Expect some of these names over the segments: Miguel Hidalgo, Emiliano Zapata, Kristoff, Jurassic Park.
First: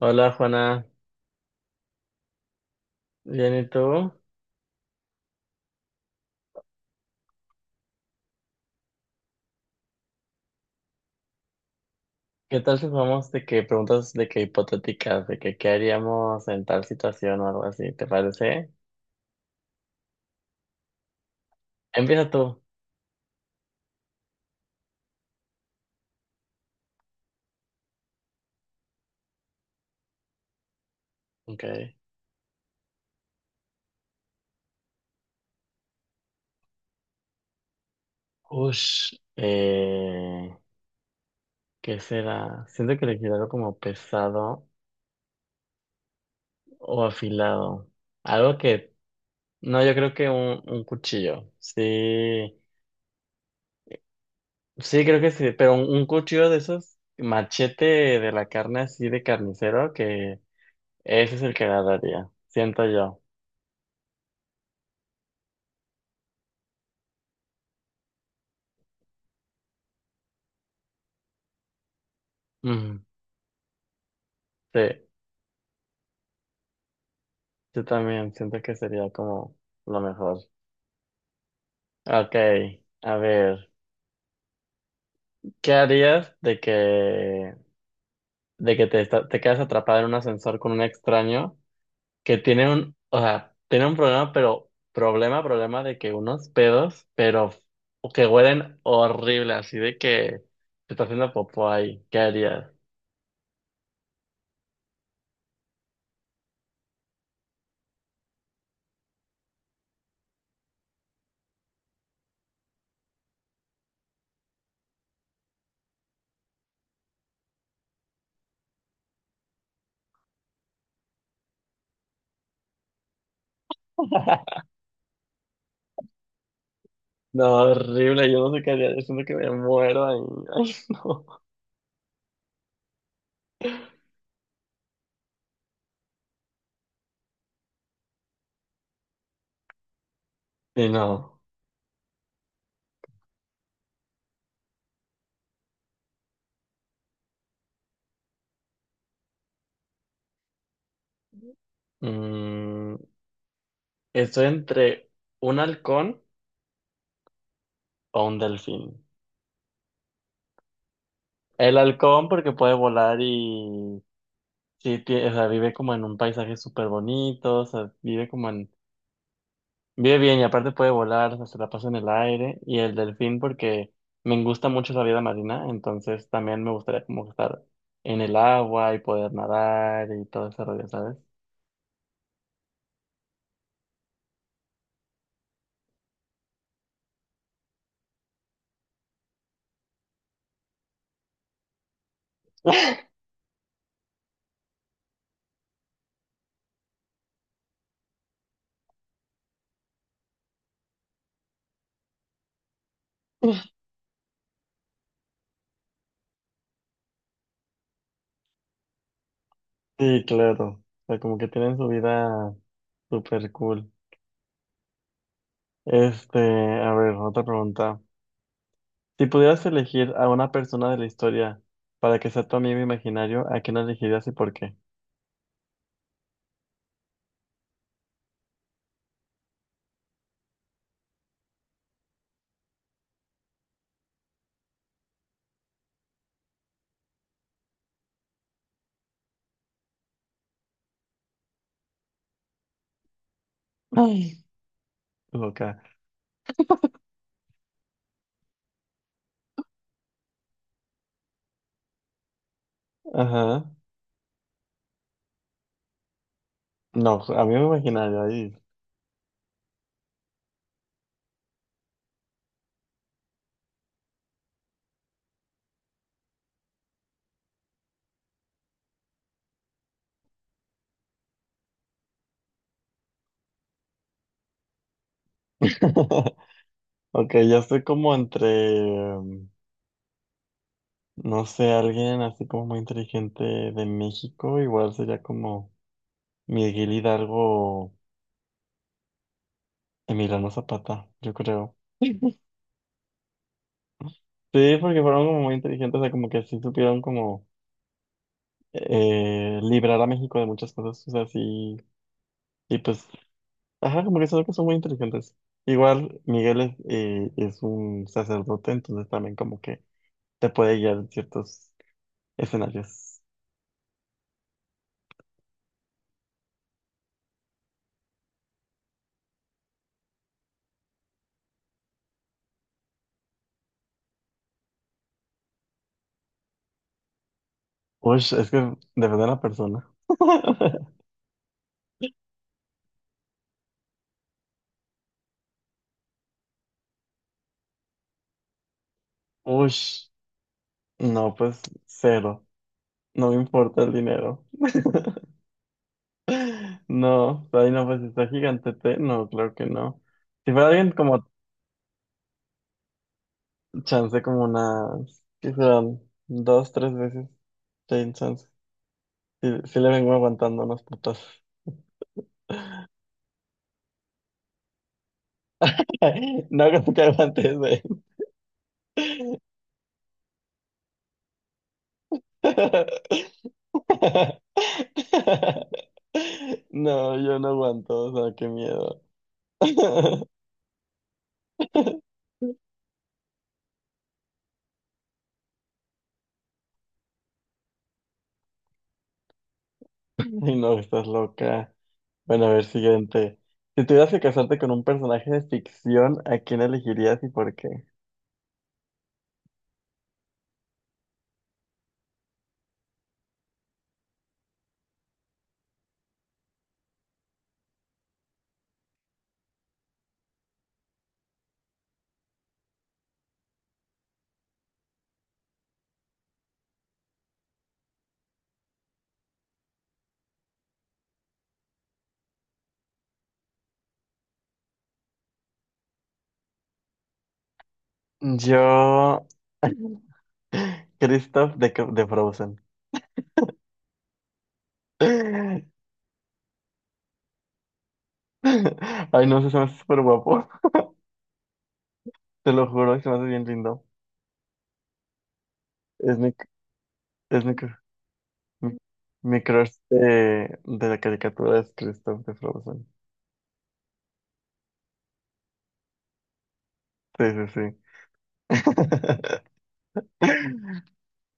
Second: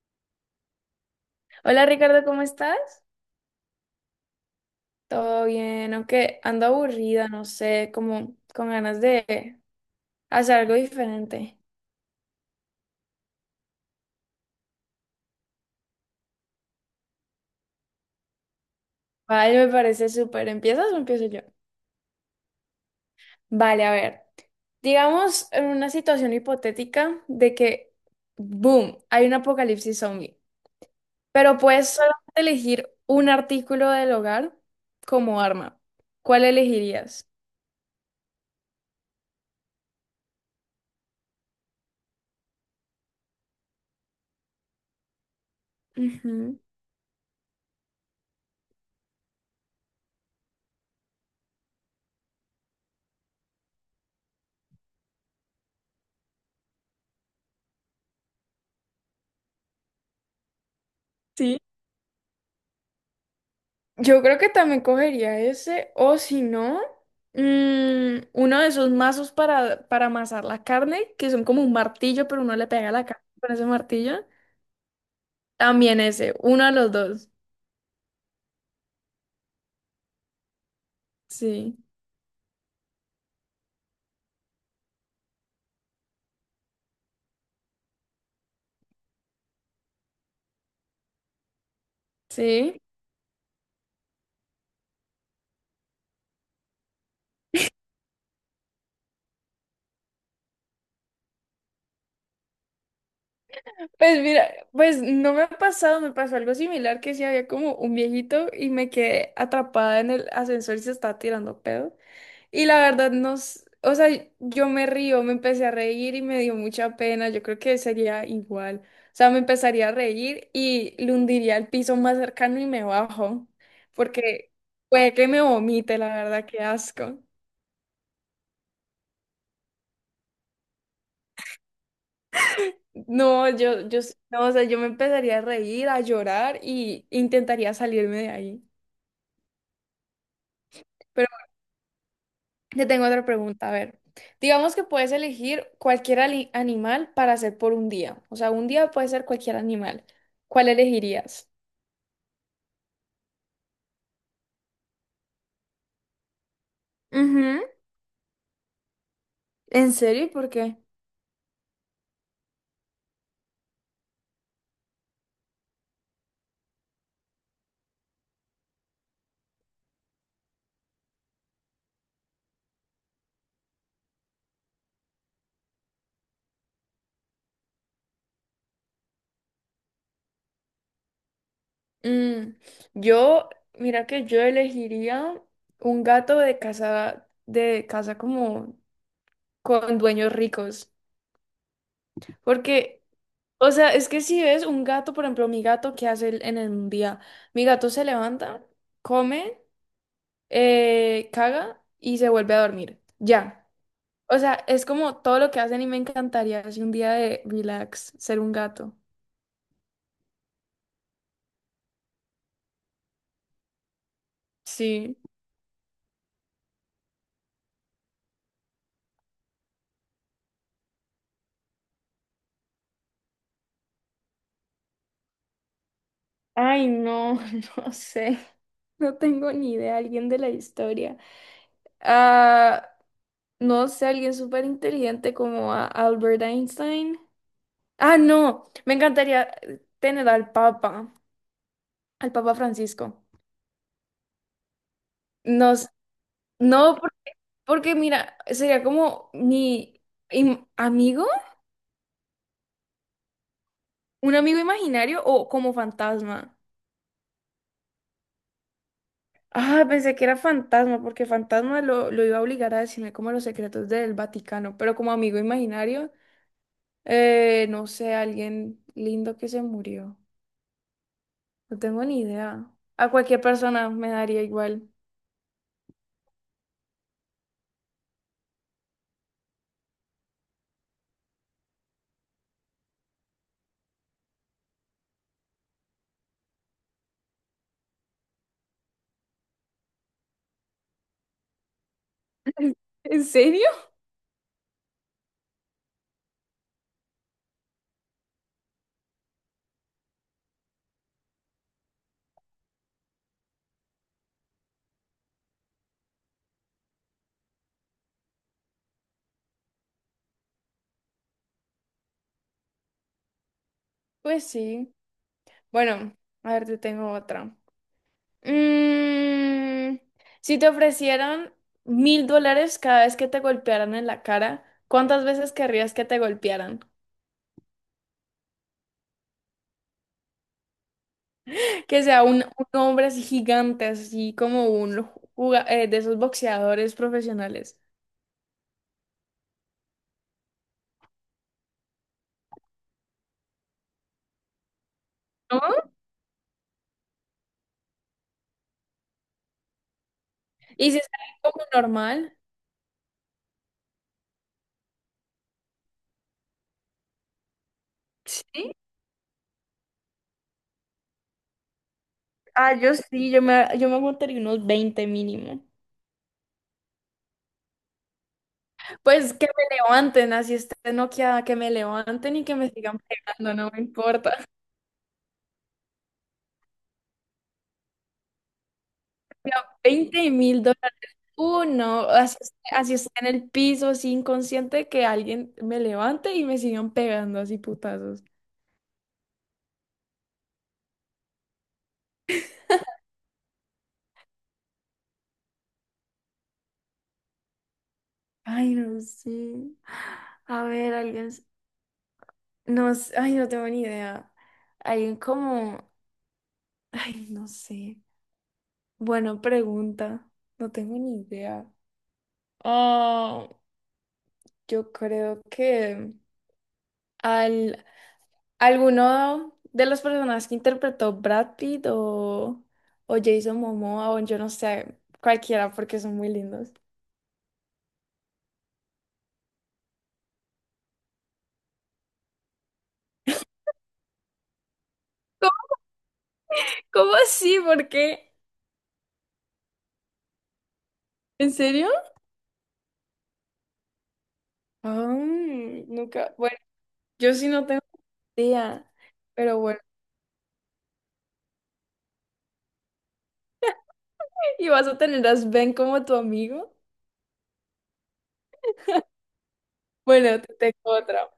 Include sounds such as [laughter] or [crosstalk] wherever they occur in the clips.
Hola Juana, Hola Ricardo, ¿cómo estás? ¿bien y tú? Todo bien, aunque ando aburrida, no sé, como con ganas de hacer algo diferente. ¿Qué tal si vamos de que preguntas de que hipotéticas, de que qué haríamos en tal situación o algo así, ¿te parece? Vale, me parece súper. ¿Empiezas o empiezo yo? Empieza tú. Vale, a ver. Digamos en una situación hipotética de que, boom, hay un apocalipsis zombie, pero Ok. puedes solamente elegir un artículo del hogar como arma. ¿Cuál elegirías? Ush. ¿Qué será? Siento que elegir algo como pesado Ujú. o afilado. Algo que, no, yo creo que un cuchillo. Sí, sí, creo que sí, pero un cuchillo de esos machete de la carne así de carnicero, que ese es el Sí. que agarraría, siento yo. Yo creo que también cogería ese, o si no, uno de esos mazos para amasar la carne, que son como un martillo, pero uno le pega Ujú. la carne con ese martillo. Sí, También ese, uno de los dos. yo también siento que sería como lo mejor. Sí, Ok, a ver, ¿qué harías de que te, te quedas atrapada en un ascensor con un extraño que tiene sí. un, o sea, tiene un problema, pero problema, problema de que unos pedos, pero que huelen horrible, así de que te está haciendo popó ahí, ¿qué harías? Pues mira, pues no me ha pasado, me pasó algo similar que sí había como un viejito y me quedé atrapada en el ascensor y se estaba tirando pedo. Y la verdad, o sea, yo me río, me empecé a reír y me dio mucha pena. Yo creo que sería igual. O sea, me empezaría a reír y le hundiría al piso más cercano y me bajo, porque [laughs] puede que me vomite, la verdad, qué asco. No, horrible, yo no sé qué haría, yo siento que me muero ahí. [laughs] No, no, o sea, yo me empezaría a reír, a llorar y intentaría salirme de ahí. Ay, no. Y no. Te tengo otra pregunta, a ver. Digamos que puedes elegir cualquier animal para hacer por un día. O sea, un día puede ser cualquier animal. ¿Cuál elegirías? Mm, estoy entre un halcón Ujú. o un delfín. ¿En serio? ¿Por qué? El halcón porque puede volar y sí, o sea, vive como en un paisaje súper bonito, o sea, vive como en, vive bien y aparte puede volar, o sea, se la pasa en el aire. Y el delfín porque me gusta mucho la vida marina, entonces también me gustaría como estar en el agua y poder nadar y todo ese rollo, ¿sabes? Mm, yo, mira que yo elegiría un gato de casa, como con dueños ricos. Porque, o sea, es que si ves un gato, por ejemplo, mi gato, ¿qué hace él en el día? Mi gato se levanta, come, caga y se vuelve a dormir. Ya. O sea, es como todo lo que hacen y me encantaría así un día de relax, ser un gato. Sí, claro. O sea, como que tienen su vida súper cool. Sí. Este, a ver, otra pregunta. Si pudieras elegir a una persona de la historia para que sea tu amigo imaginario, ¿a quién elegirías y por qué? Ay, no, [laughs] no sé. No tengo ni idea, alguien de la historia. Ah, no sé, alguien súper inteligente como a Albert Einstein. Ah, no, me encantaría tener al Papa Francisco. Ay. No, Loca. sé, no, porque mira, sería como mi amigo. Ajá. ¿Un amigo imaginario o como fantasma? No, pues, amigo imaginario, ahí. Ah, pensé que era fantasma, porque fantasma lo iba a obligar a decirme como los secretos del Vaticano, pero como amigo imaginario, no sé, alguien lindo que se murió. No tengo ni idea. A cualquier persona me daría igual. [laughs] Ok, yo estoy como entre, mm, no sé, alguien así como muy inteligente de México, igual sería como Miguel Hidalgo, Emiliano Zapata, yo creo. [laughs] ¿En serio? Sí, porque fueron como muy inteligentes, o sea, como que sí supieron como librar a México de muchas cosas, o sea, sí, y pues ajá, como que son cosas muy inteligentes. Igual Miguel es un sacerdote, entonces también como que te puede guiar en ciertos escenarios. Pues sí. Bueno, a ver, te tengo otra. Mm, si te ofrecieran $1,000 cada vez que te golpearan en la cara, ¿cuántas veces querrías que te golpearan? Uy, es que depende de la persona. [laughs] Que sea un hombre así gigante, así como un de esos boxeadores profesionales. Uy, no, pues cero. No me importa el dinero. ¿No? [laughs] No, ahí no, pues si está gigantete. No, claro que no. Si fuera Y alguien si como sale como normal. chance, como unas, ¿qué serán? Dos, tres veces, ten chance. Sí. Si, le vengo aguantando unas putas. Ah, yo sí, yo me aguantaría unos 20 mínimo. [laughs] No creo que aguantes de Pues que me levanten, así esté noqueada, que me levanten y que me sigan [laughs] pegando, no me importa. No, yo no aguanto, o sea, qué miedo. [laughs] $20,000. Uno, así, así esté en el piso, así inconsciente, que alguien me levante y me sigan pegando así putazos. Y no, estás loca. Bueno, a ver, siguiente. Si tuvieras que casarte con un personaje de ficción, ¿a quién elegirías y por qué? Ay, no sé. A ver, alguien. No, ay, no tengo ni idea. Hay como, ay, no sé. Buena pregunta. No tengo ni idea. Ah, yo creo que al alguno de los personajes que interpretó Brad Pitt o Jason Momoa o yo no sé, cualquiera porque son muy lindos. Yo, [laughs] Kristoff de Frozen. [laughs] ¿Cómo, cómo así? ¿Por qué? Ay, no sé, se me hace súper guapo. ¿En serio? Te lo juro, se me hace bien lindo. Ah, Es mi, nunca. Bueno, yo es sí mi no tengo Mi idea, mi pero crush bueno. De la caricatura es Kristoff de Frozen. [laughs] ¿Y vas a tener a Sven como tu amigo? Sí, sí, sí. [laughs] Bueno, te tengo otra.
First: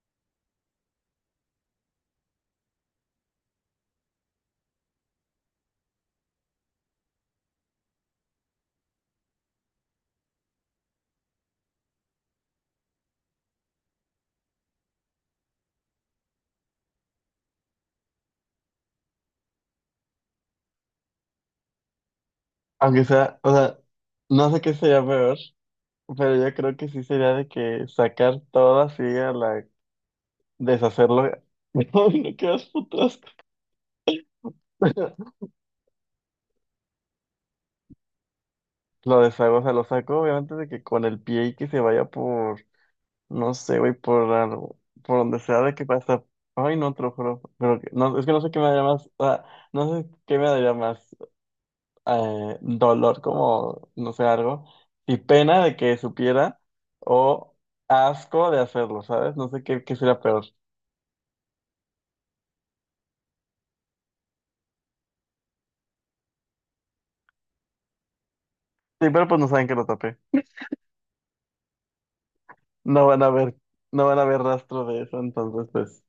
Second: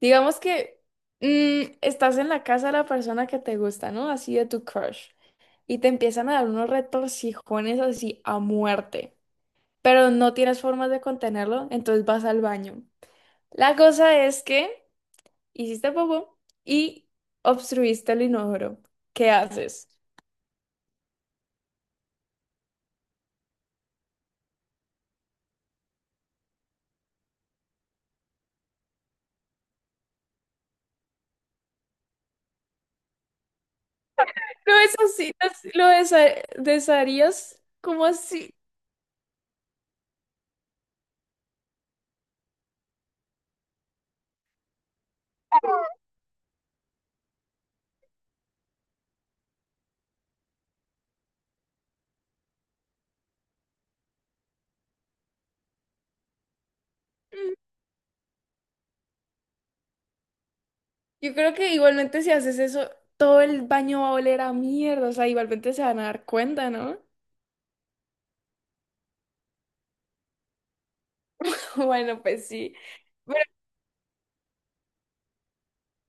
Digamos que estás en la casa de la persona que te gusta, ¿no? Así de tu crush. Y te empiezan a dar unos retorcijones así a muerte. Pero no tienes formas de contenerlo, entonces vas al baño. La cosa es que hiciste popó y obstruiste el inodoro. ¿Qué haces? Aunque sea, o sea, no sé qué sería peor, pero yo creo que sí sería de que sacar todo así a la deshacerlo. [laughs] No, no quedas putrasco. ¿Lo [laughs] desharías? ¿Cómo así? Lo deshago, o sea, lo saco obviamente de que con el pie y que se vaya por, no sé, güey, por algo, por donde sea de que pasa. Ay, no, te lo juro, pero no, es que no sé qué me daría más, o sea, no sé qué me daría más. Dolor como, no sé, algo, y pena de que supiera, o asco de hacerlo, ¿sabes? No sé qué, qué sería peor. Yo creo que igualmente si haces eso, todo el baño va a oler a mierda, o sea, igualmente se van a dar cuenta, ¿no? Sí, pero pues no saben que lo tapé. [laughs] Bueno, pues sí. No van a Pero, ver, no van a ver rastro de eso, entonces pues.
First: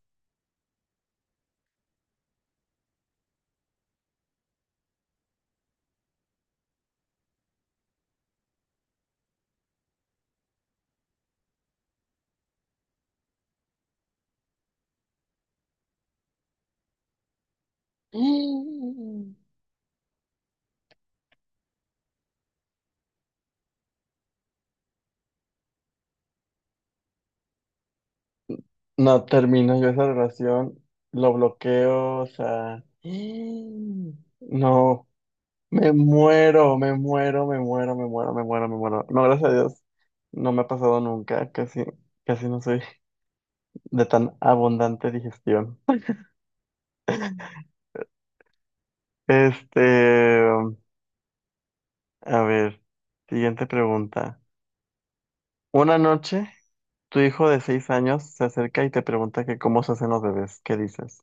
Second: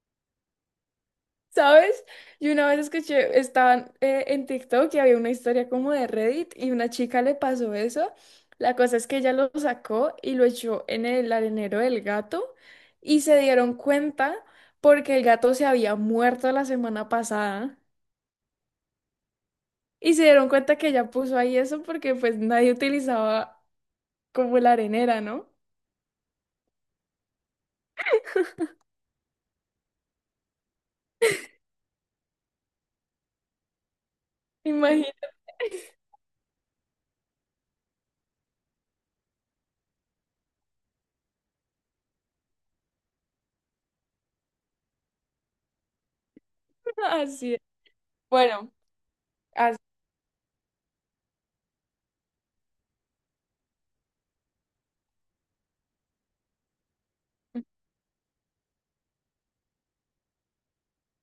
¿sabes? Yo una vez escuché, estaban en TikTok y había una historia como de Reddit y una chica le pasó eso. La cosa es que ella lo sacó y lo echó en el arenero del gato y se dieron cuenta porque el gato se había muerto la semana pasada Mm. y se dieron cuenta que ella puso ahí eso porque pues nadie utilizaba como la arenera, ¿no? No termino yo esa relación, lo bloqueo, o sea. Mm. No, Imagina, me muero, me muero, me muero, me muero, me muero, me muero No, gracias a Dios, no me ha pasado nunca, casi, casi no soy de tan abundante digestión. [laughs] así es. [laughs] Bueno, as- Este, a ver, siguiente pregunta. Una noche, tu hijo de 6 años se acerca y te pregunta que cómo se hacen los bebés. ¿Qué dices?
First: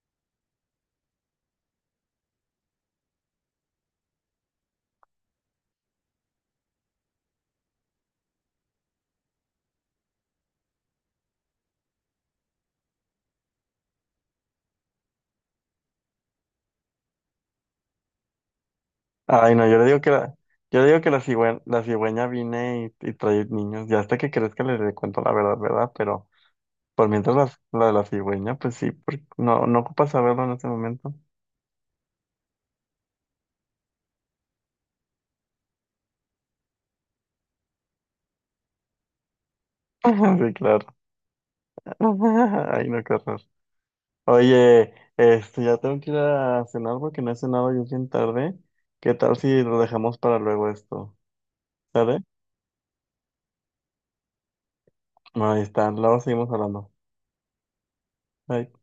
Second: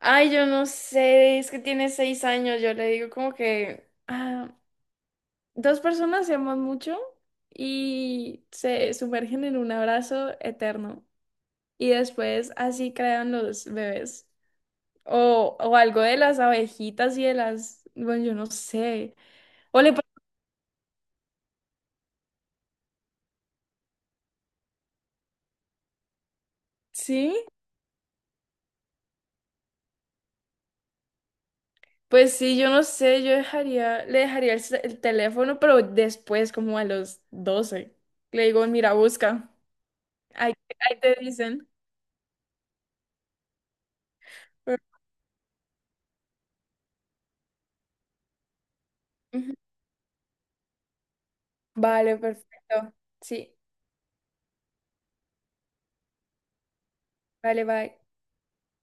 ay, yo no sé, es que tiene 6 años, yo le digo como que dos personas se aman mucho y se sumergen en un abrazo eterno y después así crean los bebés. O algo de las abejitas y de las, bueno, yo no sé. Ay, no, yo O le le, digo pa- que la, yo le digo que la la cigüeña viene y trae niños. Ya hasta que crezca le cuento la verdad, ¿verdad? Pero por sí, mientras la de la cigüeña, pues sí, porque no, no ocupa saberlo en ese momento. pues sí, yo no sé, le dejaría el teléfono, pero después como a los 12, le digo, mira, busca. [laughs] Sí, Ahí, claro. ahí te dicen. [laughs] Ay, no, qué horror. Oye, este, ya tengo que ir a cenar porque no he cenado y es bien tarde. ¿Qué tal Ujú. si lo dejamos para luego esto? Vale, ¿Sale? perfecto. Sí, No, ahí está, luego seguimos hablando. vale, bye. Bye.